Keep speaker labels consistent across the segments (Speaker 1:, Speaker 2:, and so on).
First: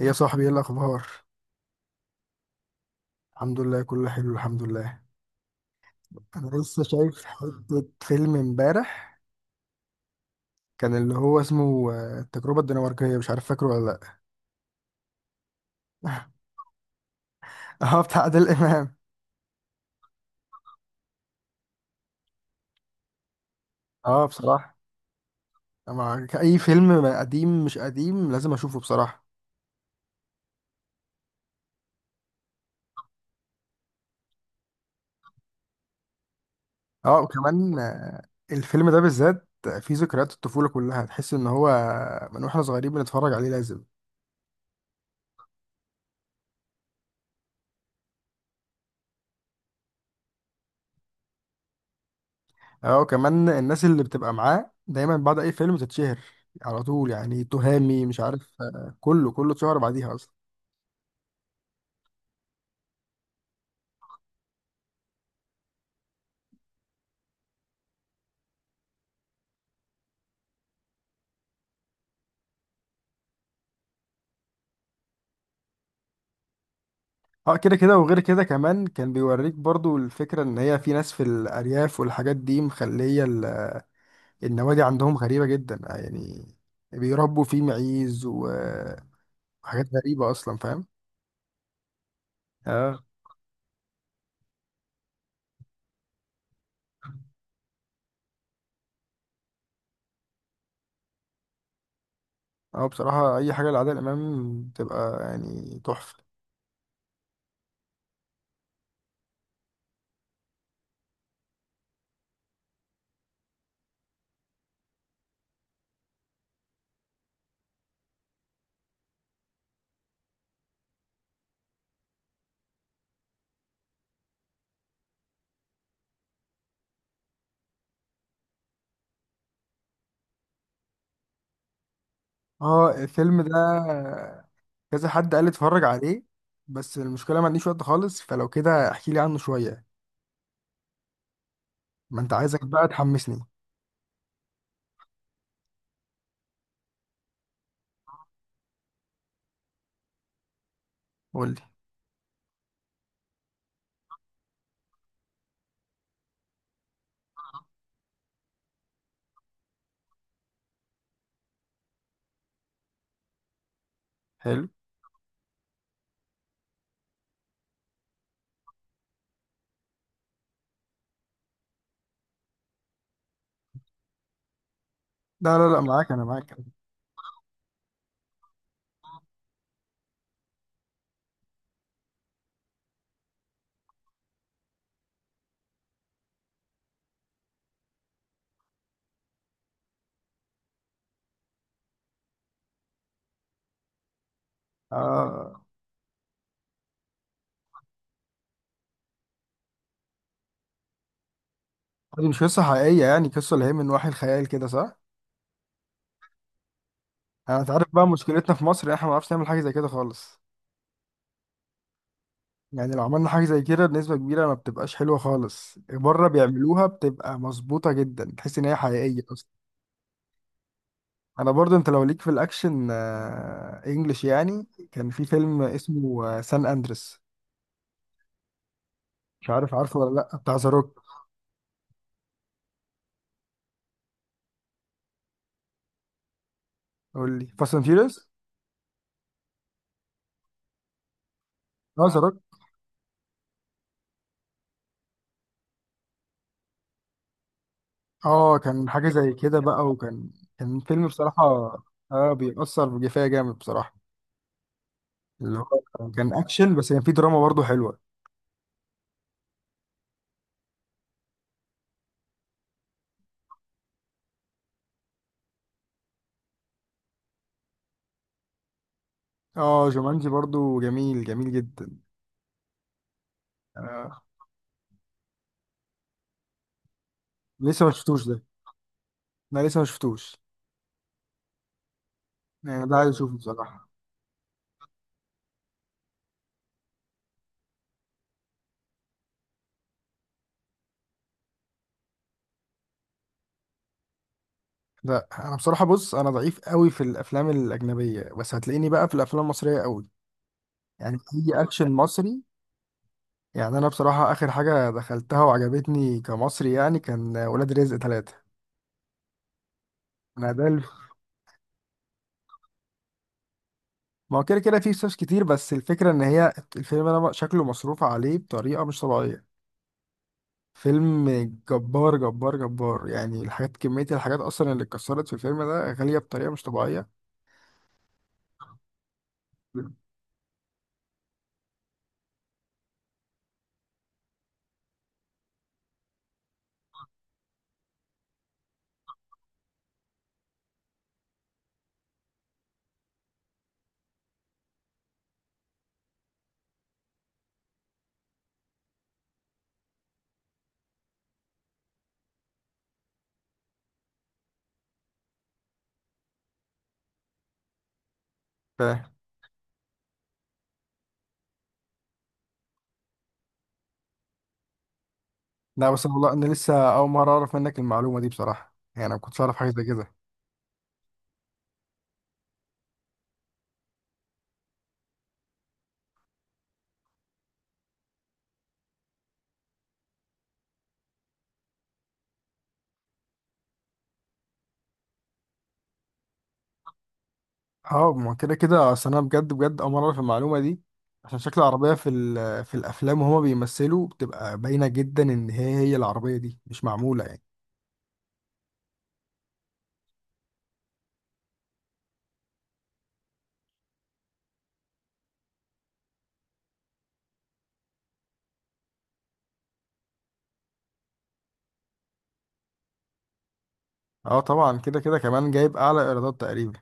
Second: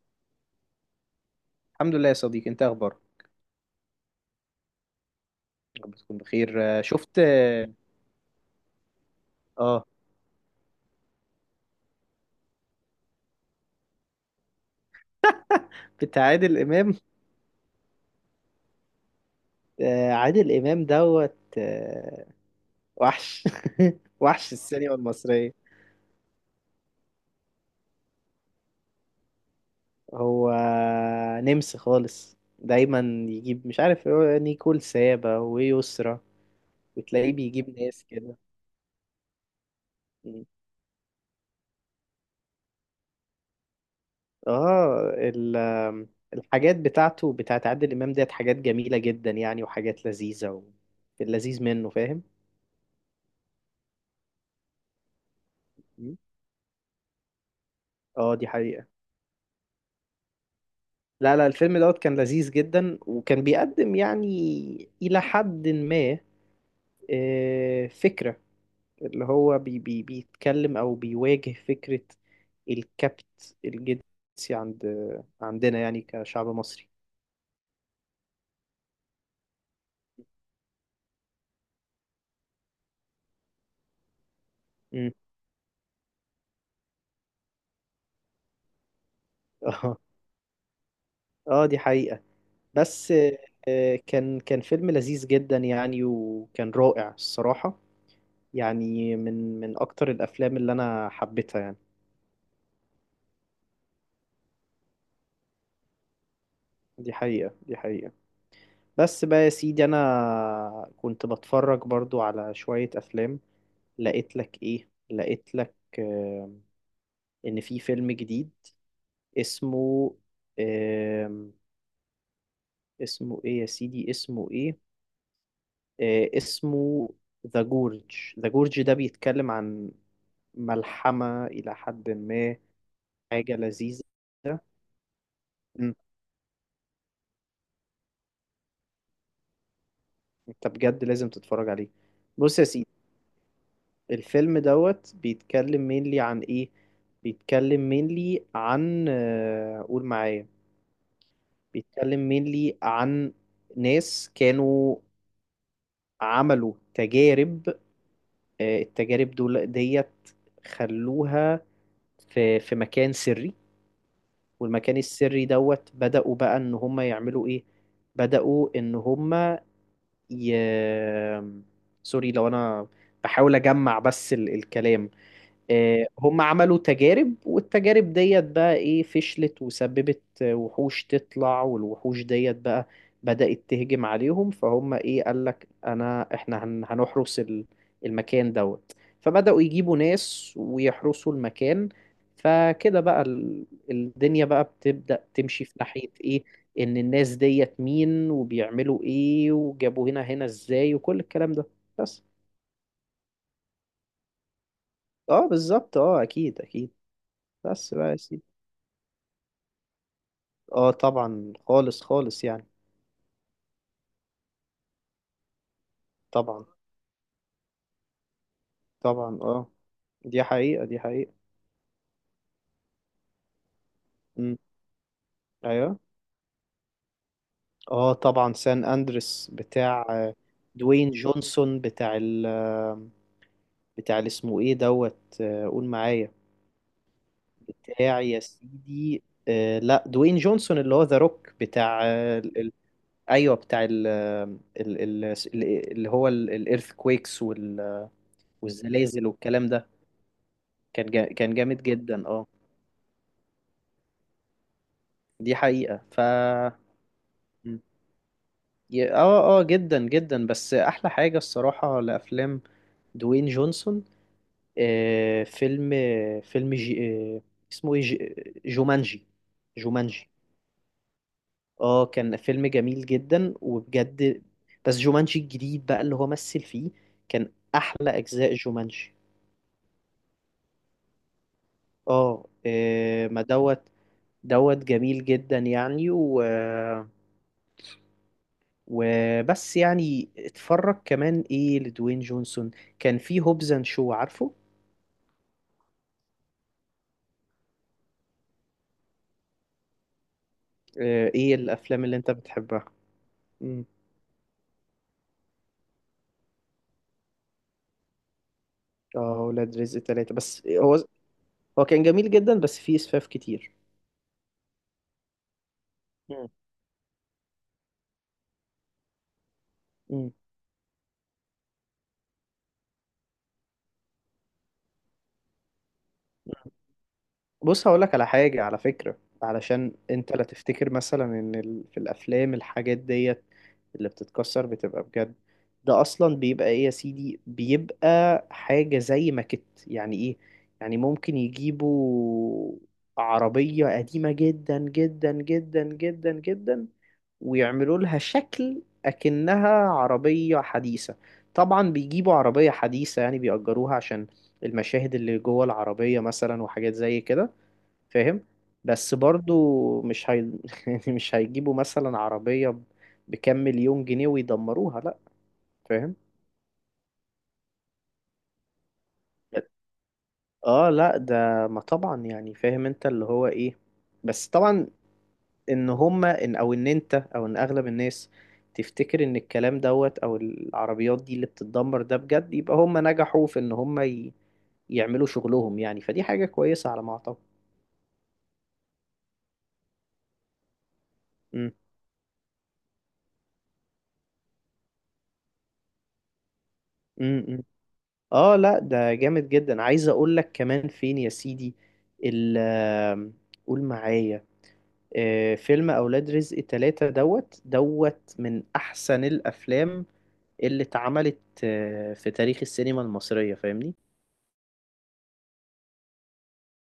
Speaker 1: إيه يا صاحبي، ايه الاخبار؟
Speaker 2: الحمد لله يا صديقي، انت اخبارك؟
Speaker 1: الحمد لله، كله حلو. الحمد لله.
Speaker 2: يا رب تكون
Speaker 1: انا
Speaker 2: بخير.
Speaker 1: لسه
Speaker 2: شفت
Speaker 1: شايف حته فيلم امبارح،
Speaker 2: آه،
Speaker 1: كان اللي هو اسمه التجربه الدنماركيه. مش عارف فاكره ولا
Speaker 2: بتاع
Speaker 1: لا.
Speaker 2: عادل امام.
Speaker 1: اه، بتاع عادل امام.
Speaker 2: عادل امام دوت وحش.
Speaker 1: اه
Speaker 2: وحش
Speaker 1: بصراحه،
Speaker 2: السينما المصريه.
Speaker 1: مع اي فيلم، قديم مش قديم، لازم اشوفه بصراحه.
Speaker 2: هو نمس خالص دايما، يجيب مش عارف هو نيكول سابا ويسرا،
Speaker 1: اه،
Speaker 2: وتلاقيه
Speaker 1: وكمان
Speaker 2: بيجيب ناس كده.
Speaker 1: الفيلم ده بالذات فيه ذكريات الطفوله كلها، تحس ان هو من واحنا صغيرين بنتفرج عليه، لازم.
Speaker 2: اه ال- آم، الحاجات بتاعته بتاعت عادل امام ديت حاجات جميله جدا يعني، وحاجات لذيذه و... اللذيذ منه، فاهم.
Speaker 1: اه، كمان الناس اللي بتبقى معاه دايما بعد اي فيلم تتشهر على طول. يعني تهامي، مش
Speaker 2: اه دي
Speaker 1: عارف،
Speaker 2: حقيقة.
Speaker 1: كله كله اتشهر بعديها اصلا.
Speaker 2: لا، لا، الفيلم دوت كان لذيذ جدا، وكان بيقدم يعني إلى حد ما فكرة اللي هو بي بي بيتكلم أو بيواجه فكرة الكبت الجنسي عند عندنا يعني كشعب مصري.
Speaker 1: اه، كده كده. وغير كده كمان كان بيوريك برضو الفكرة ان هي في ناس في الارياف، والحاجات دي مخلية النوادي
Speaker 2: مم.
Speaker 1: عندهم غريبة جدا يعني. بيربوا فيه معيز وحاجات
Speaker 2: اه.
Speaker 1: غريبة اصلا، فاهم؟
Speaker 2: اه دي حقيقة.
Speaker 1: اه.
Speaker 2: بس كان فيلم لذيذ جدا يعني، وكان رائع الصراحة. يعني من أكتر الأفلام اللي أنا حبيتها يعني.
Speaker 1: اه بصراحة، اي حاجة لعادل امام بتبقى يعني تحفة.
Speaker 2: دي حقيقة، دي حقيقة. بس بقى يا سيدي، انا كنت بتفرج برضو على شوية افلام. لقيت لك ايه، لقيت لك ان في فيلم جديد اسمه آم، اسمه ايه يا سيدي، اسمه ايه؟ اسمه ذا جورج. ذا جورج ده بيتكلم عن ملحمة الى حد ما،
Speaker 1: اه، الفيلم ده
Speaker 2: حاجة لذيذة.
Speaker 1: كذا حد قال لي اتفرج
Speaker 2: مم،
Speaker 1: عليه. بس المشكلة ما عنديش وقت خالص، فلو كده احكي لي عنه شوية.
Speaker 2: انت بجد لازم تتفرج عليه.
Speaker 1: ما انت
Speaker 2: بص
Speaker 1: عايزك
Speaker 2: يا سيدي،
Speaker 1: بقى تحمسني.
Speaker 2: الفيلم دوت بيتكلم مينلي عن ايه؟ بيتكلم مينلي عن قول معايا.
Speaker 1: قول لي.
Speaker 2: بيتكلم مينلي عن ناس كانوا عملوا تجارب. التجارب دول ديت خلوها في مكان سري.
Speaker 1: حلو.
Speaker 2: والمكان السري دوت بدأوا بقى ان هم يعملوا ايه، بدأوا ان هم ي... سوري لو انا بحاول اجمع بس الكلام.
Speaker 1: لا لا لا، معاك، انا
Speaker 2: هم
Speaker 1: معاك.
Speaker 2: عملوا تجارب، والتجارب ديت بقى ايه، فشلت وسببت وحوش تطلع، والوحوش ديت بقى بدأت تهجم عليهم. فهم ايه، قال لك انا احنا هنحرس المكان دوت. فبدأوا يجيبوا ناس ويحرسوا المكان. فكده بقى الدنيا بقى بتبدأ
Speaker 1: آه،
Speaker 2: تمشي في ناحية ايه، ان الناس ديت مين، وبيعملوا ايه، وجابوا هنا ازاي، وكل الكلام ده. بس.
Speaker 1: دي مش قصة حقيقية، يعني قصة اللي هي من وحي الخيال كده، صح؟
Speaker 2: اه بالظبط، اه اكيد اكيد.
Speaker 1: انت عارف
Speaker 2: بس
Speaker 1: بقى
Speaker 2: بقى يا سيدي.
Speaker 1: مشكلتنا في مصر، إن احنا ما بنعرفش نعمل حاجة زي كده خالص.
Speaker 2: اه طبعا خالص خالص يعني.
Speaker 1: يعني لو عملنا حاجة زي كده، بنسبة كبيرة ما بتبقاش حلوة خالص. بره
Speaker 2: طبعا.
Speaker 1: بيعملوها بتبقى مظبوطة جدا، تحس ان هي حقيقية
Speaker 2: طبعا،
Speaker 1: اصلا.
Speaker 2: اه. دي حقيقة، دي حقيقة.
Speaker 1: انا برضه، انت لو ليك في الاكشن انجلش
Speaker 2: امم.
Speaker 1: يعني، كان في فيلم
Speaker 2: ايوه.
Speaker 1: اسمه سان اندريس.
Speaker 2: اه طبعا سان
Speaker 1: مش
Speaker 2: اندريس
Speaker 1: عارف عارفه
Speaker 2: بتاع
Speaker 1: ولا لا، بتاع ذا روك.
Speaker 2: دوين جونسون، بتاع ال بتاع اللي اسمه ايه دوت، قول معايا.
Speaker 1: قول لي، فاست اند
Speaker 2: بتاع
Speaker 1: فيوريوس.
Speaker 2: يا سيدي لا دوين جونسون اللي هو ذا روك، بتاع
Speaker 1: اه، ذا روك.
Speaker 2: ايوه، بتاع ال ال- ال- اللي هو الايرث كويكس وال...
Speaker 1: اه، كان حاجه
Speaker 2: والزلازل
Speaker 1: زي كده
Speaker 2: والكلام
Speaker 1: بقى،
Speaker 2: ده.
Speaker 1: وكان فيلم بصراحه.
Speaker 2: كان جامد جدا.
Speaker 1: اه،
Speaker 2: اه
Speaker 1: بيأثر بجفاية جامد بصراحه.
Speaker 2: دي
Speaker 1: اللي
Speaker 2: حقيقة.
Speaker 1: هو كان اكشن، بس كان فيه دراما برضه حلوه.
Speaker 2: اه اه جدا جدا، بس احلى حاجة الصراحة لافلام دوين جونسون. آه فيلم فيلم آه اسمه ايه؟ جومانجي.
Speaker 1: اه، جومانجي
Speaker 2: جومانجي،
Speaker 1: برضه، جميل جميل جدا.
Speaker 2: اه كان فيلم جميل جدا
Speaker 1: آه.
Speaker 2: وبجد. بس جومانجي الجديد بقى اللي هو مثل فيه، كان
Speaker 1: لسه ما
Speaker 2: احلى
Speaker 1: شفتوش ده.
Speaker 2: اجزاء جومانجي.
Speaker 1: انا لسه ما شفتوش.
Speaker 2: اه،
Speaker 1: يعني ده عايز اشوفه
Speaker 2: ما دوت،
Speaker 1: بصراحه.
Speaker 2: دوت جميل جدا يعني و وبس يعني اتفرج كمان ايه لدوين جونسون. كان في هوبز اند شو، عارفه؟
Speaker 1: لا، انا بصراحه، بص انا ضعيف قوي في الافلام الاجنبيه، بس هتلاقيني بقى في الافلام المصريه قوي. يعني
Speaker 2: ايه
Speaker 1: اي اكشن
Speaker 2: الافلام اللي انت
Speaker 1: مصري.
Speaker 2: بتحبها؟
Speaker 1: يعني
Speaker 2: مم.
Speaker 1: انا بصراحه اخر حاجه دخلتها وعجبتني كمصري يعني كان ولاد رزق 3.
Speaker 2: اه ولاد رزق ثلاثة،
Speaker 1: انا ده
Speaker 2: بس هو
Speaker 1: الف-
Speaker 2: هو كان جميل جدا بس فيه اسفاف كتير.
Speaker 1: ما هو كده كده فيه فلوس كتير، بس الفكره ان
Speaker 2: مم.
Speaker 1: هي الفيلم انا شكله مصروف عليه بطريقه مش طبيعيه.
Speaker 2: مم.
Speaker 1: فيلم جبار جبار جبار، يعني الحاجات، كميه الحاجات اصلا اللي اتكسرت في الفيلم ده غاليه بطريقه مش طبيعيه.
Speaker 2: بص هقولك على حاجة، على فكرة، علشان انت لا تفتكر مثلا ان ال... في الافلام الحاجات ديت اللي بتتكسر بتبقى بجد. ده اصلا بيبقى ايه يا سيدي، بيبقى حاجة زي ماكت، يعني ايه، يعني ممكن يجيبوا عربية قديمة جدا جدا جدا جدا جدا، ويعملوا لها شكل أكنها عربية حديثة. طبعا بيجيبوا عربية حديثة، يعني بيأجروها عشان المشاهد اللي جوه العربية مثلا، وحاجات زي كده، فاهم.
Speaker 1: ف...
Speaker 2: بس برضو مش هي... يعني مش هيجيبوا مثلا عربية بكام مليون جنيه ويدمروها، لأ.
Speaker 1: لا بس
Speaker 2: فاهم.
Speaker 1: والله، انا لسه اول مره اعرف منك المعلومه دي بصراحه. يعني انا ما كنتش اعرف حاجه زي كده.
Speaker 2: اه لا ده، ما طبعا يعني فاهم، انت اللي هو ايه. بس طبعا ان هما ان او ان انت او ان اغلب الناس تفتكر ان الكلام دوت او العربيات دي اللي بتتدمر ده بجد، يبقى هما نجحوا في ان هما ي... يعملوا شغلهم يعني، فدي حاجة كويسة على ما اعتقد.
Speaker 1: اه، ما كده كده، اصل انا بجد بجد اول مره في المعلومه دي. عشان شكل
Speaker 2: امم
Speaker 1: العربيه في في الافلام وهما بيمثلوا بتبقى باينه جدا ان هي العربيه دي مش معموله يعني.
Speaker 2: إمم. اه لا ده جامد جدا. عايز اقول لك كمان فين يا سيدي ال آم، قول معايا. فيلم اولاد رزق تلاتة دوت دوت من احسن الافلام اللي اتعملت في تاريخ السينما المصرية، فاهمني.
Speaker 1: اه طبعا. كده كده كمان جايب اعلى ايرادات تقريبا.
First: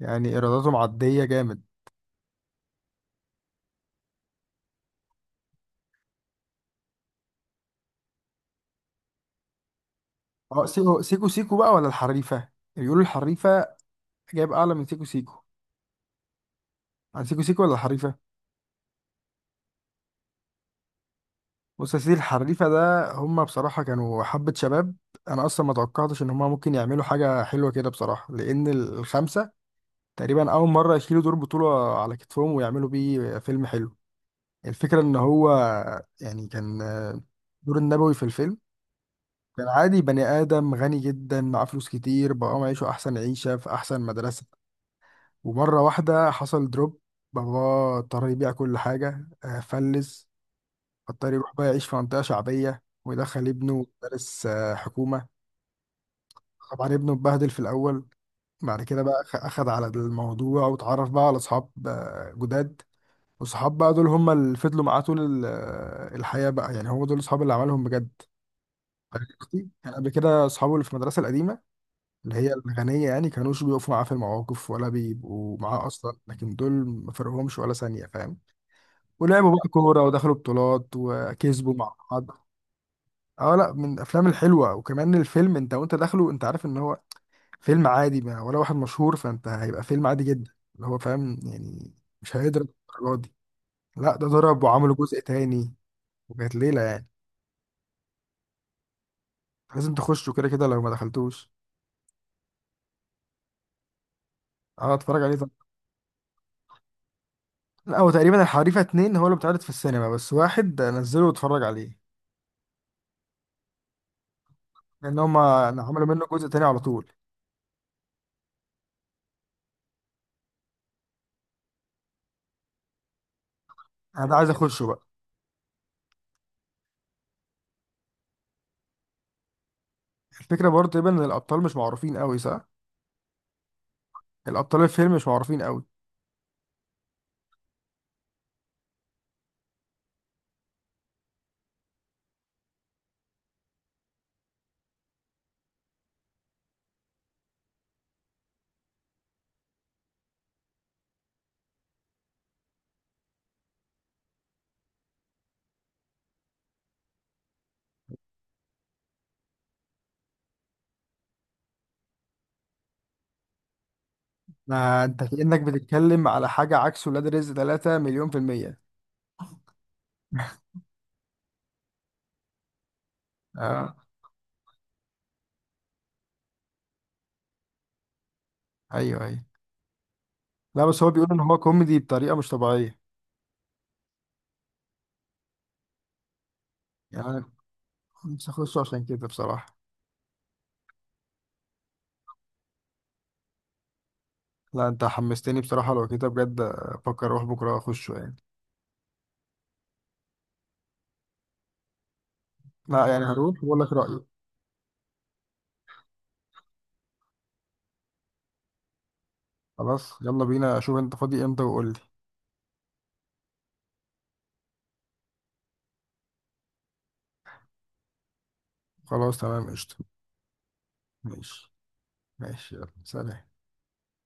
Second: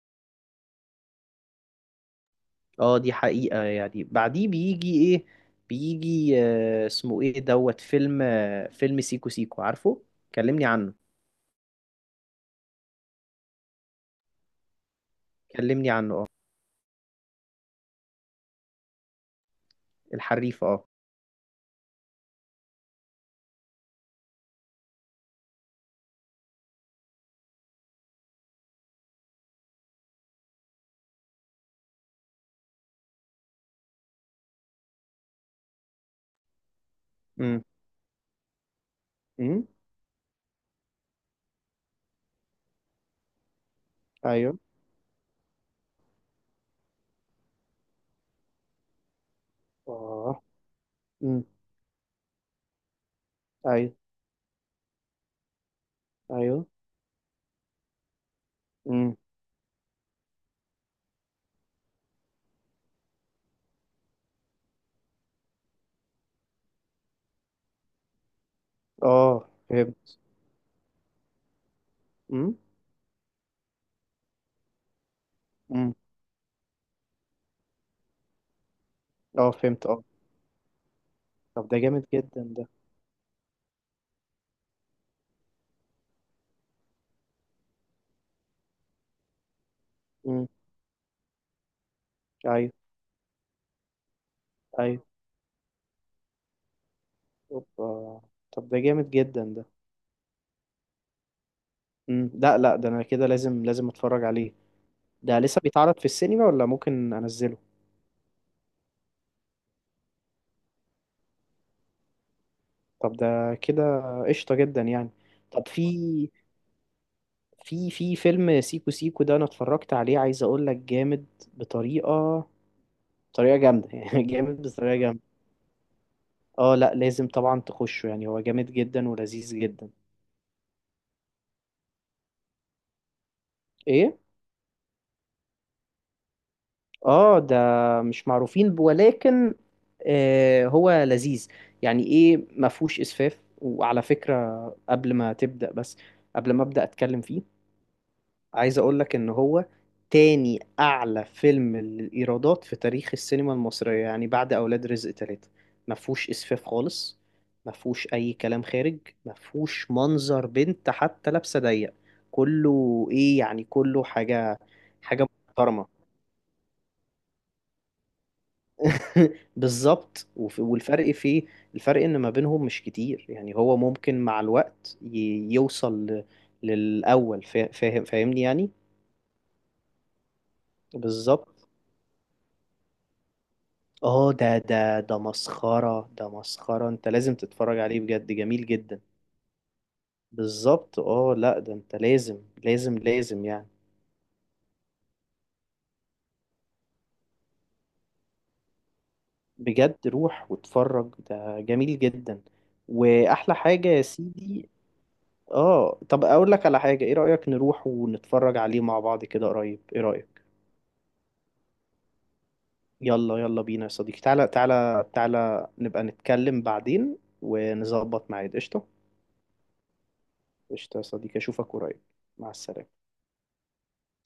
Speaker 1: يعني ايراداته معديه جامد.
Speaker 2: اه دي حقيقة، يعني بعديه بيجي ايه؟ بيجي اسمه ايه دوت فيلم فيلم سيكو سيكو، عارفه؟ كلمني
Speaker 1: اه، سيكو
Speaker 2: عنه.
Speaker 1: سيكو سيكو بقى، ولا الحريفه؟ بيقولوا الحريفه جايب اعلى من سيكو سيكو.
Speaker 2: كلمني عنه، اه.
Speaker 1: عن سيكو سيكو ولا الحريفه؟
Speaker 2: الحريف، اه.
Speaker 1: بص يا سيدي، الحريفه ده هما بصراحه كانوا حبه شباب. انا اصلا ما توقعتش ان هما ممكن يعملوا حاجه حلوه كده بصراحه، لان الخمسه تقريبا أول مرة يشيلوا دور بطولة على كتفهم ويعملوا بيه فيلم حلو. الفكرة إن هو يعني كان
Speaker 2: امم.
Speaker 1: دور النبوي في الفيلم،
Speaker 2: امم.
Speaker 1: كان عادي، بني آدم غني جدا معاه فلوس كتير، بقى معيشه أحسن عيشة في أحسن مدرسة.
Speaker 2: ايوه.
Speaker 1: ومرة واحدة حصل دروب، باباه اضطر يبيع كل حاجة فلس.
Speaker 2: اه.
Speaker 1: اضطر
Speaker 2: امم.
Speaker 1: يروح بقى يعيش في منطقة شعبية، ويدخل ابنه
Speaker 2: ايوه.
Speaker 1: مدارس حكومة.
Speaker 2: ايوه.
Speaker 1: طبعا ابنه اتبهدل في الأول، بعد كده
Speaker 2: امم.
Speaker 1: بقى أخد على الموضوع واتعرف بقى على أصحاب جداد. وصحاب بقى دول هم اللي فضلوا معاه طول ال- الحياة بقى، يعني هو دول الصحاب اللي عملهم بجد. أنا
Speaker 2: اه
Speaker 1: أختي كان قبل
Speaker 2: فهمت.
Speaker 1: كده أصحابه اللي في المدرسة القديمة، اللي هي
Speaker 2: امم.
Speaker 1: الغنية، يعني كانوش بيقفوا معاه في المواقف ولا بيبقوا معاه
Speaker 2: امم.
Speaker 1: أصلا، لكن دول ما فرقهمش ولا ثانية، فاهم؟
Speaker 2: اه
Speaker 1: ولعبوا بقى
Speaker 2: فهمت،
Speaker 1: كورة،
Speaker 2: اه.
Speaker 1: ودخلوا بطولات،
Speaker 2: طب
Speaker 1: وكسبوا
Speaker 2: ده
Speaker 1: مع
Speaker 2: جامد جدا،
Speaker 1: بعض.
Speaker 2: ده.
Speaker 1: اه، لا، من الأفلام الحلوة. وكمان الفيلم أنت وأنت داخله أنت عارف إن هو فيلم عادي، ما ولا واحد مشهور، فأنت هيبقى فيلم عادي
Speaker 2: امم.
Speaker 1: جدا اللي هو، فاهم يعني، مش هيقدر
Speaker 2: ايوه.
Speaker 1: الدرجة دي. لا، ده ضرب وعملوا
Speaker 2: ايوه.
Speaker 1: جزء تاني، وكانت ليلة يعني.
Speaker 2: اوبا. طب ده جامد جدا ده.
Speaker 1: لازم تخشوا، كده كده لو ما دخلتوش.
Speaker 2: امم، لا، لا، ده انا كده لازم لازم اتفرج عليه.
Speaker 1: اه، اتفرج عليه
Speaker 2: ده
Speaker 1: طبعا.
Speaker 2: لسه بيتعرض في السينما، ولا ممكن انزله؟
Speaker 1: لا هو تقريبا الحريفة 2 هو اللي بيتعرض في السينما بس، واحد نزله واتفرج عليه.
Speaker 2: طب ده كده قشطة جدا يعني.
Speaker 1: لأن هما
Speaker 2: طب
Speaker 1: يعني
Speaker 2: في
Speaker 1: عملوا منه جزء تاني على طول.
Speaker 2: في فيلم سيكو سيكو ده انا اتفرجت عليه، عايز اقول لك جامد بطريقة، بطريقة جامدة. يعني
Speaker 1: أنا ده عايز
Speaker 2: جامد
Speaker 1: أخشه
Speaker 2: بطريقة
Speaker 1: بقى.
Speaker 2: جامدة. اه لا لازم طبعا تخشه، يعني هو جامد جدا ولذيذ جدا.
Speaker 1: الفكرة برضه تقريبا إن الأبطال مش معروفين أوي، صح؟
Speaker 2: ايه.
Speaker 1: الأبطال الفيلم مش معروفين أوي.
Speaker 2: اه ده مش معروفين ولكن هو لذيذ. يعني ايه، ما فيهوش اسفاف، وعلى فكرة قبل ما تبدأ، بس قبل ما ابدأ اتكلم فيه، عايز اقول لك ان هو تاني اعلى فيلم للايرادات في تاريخ السينما المصرية، يعني بعد اولاد رزق تلاتة. ما فيهوش اسفاف خالص. ما فيهوش اي كلام خارج. ما فيهوش منظر بنت حتى لابسة ضيق. كله ايه، يعني كله حاجة،
Speaker 1: ما أنت
Speaker 2: حاجة
Speaker 1: كأنك
Speaker 2: محترمة.
Speaker 1: بتتكلم على حاجة عكس ولاد رزق 3، مليون في المية.
Speaker 2: بالظبط، والفرق فيه، الفرق ان ما بينهم مش كتير، يعني هو
Speaker 1: اه،
Speaker 2: ممكن مع الوقت يوصل للاول، فاهم فاهمني يعني.
Speaker 1: أيوه أيوه. لا، بس هو بيقول إن هو
Speaker 2: بالظبط،
Speaker 1: كوميدي بطريقة مش طبيعية.
Speaker 2: اه ده مسخرة، ده مسخرة، انت
Speaker 1: يعني
Speaker 2: لازم
Speaker 1: أنا
Speaker 2: تتفرج عليه بجد،
Speaker 1: نفسي
Speaker 2: جميل
Speaker 1: أخشه
Speaker 2: جدا.
Speaker 1: عشان كده بصراحة.
Speaker 2: بالظبط، اه لا ده انت لازم لازم لازم يعني.
Speaker 1: لا، انت حمستني بصراحة. لو كده بجد افكر اروح بكرة اخشه يعني.
Speaker 2: بجد روح واتفرج، ده جميل جدا.
Speaker 1: لا يعني
Speaker 2: واحلى
Speaker 1: هروح واقول
Speaker 2: حاجة
Speaker 1: لك
Speaker 2: يا
Speaker 1: رأيي.
Speaker 2: سيدي، اه طب اقول لك على حاجة، ايه رأيك نروح ونتفرج عليه مع بعض كده قريب؟ ايه
Speaker 1: خلاص،
Speaker 2: رأيك؟
Speaker 1: يلا بينا، اشوف انت فاضي امتى وقول لي.
Speaker 2: يلا يلا بينا يا صديقي، تعالى تعالى تعالى نبقى نتكلم بعدين ونظبط ميعاد، قشطة.
Speaker 1: خلاص، تمام، قشطة.
Speaker 2: قشطة يا صديقي،
Speaker 1: ماشي.
Speaker 2: اشوفك قريب. مع
Speaker 1: ماشي، يلا،
Speaker 2: السلامة.
Speaker 1: سلام.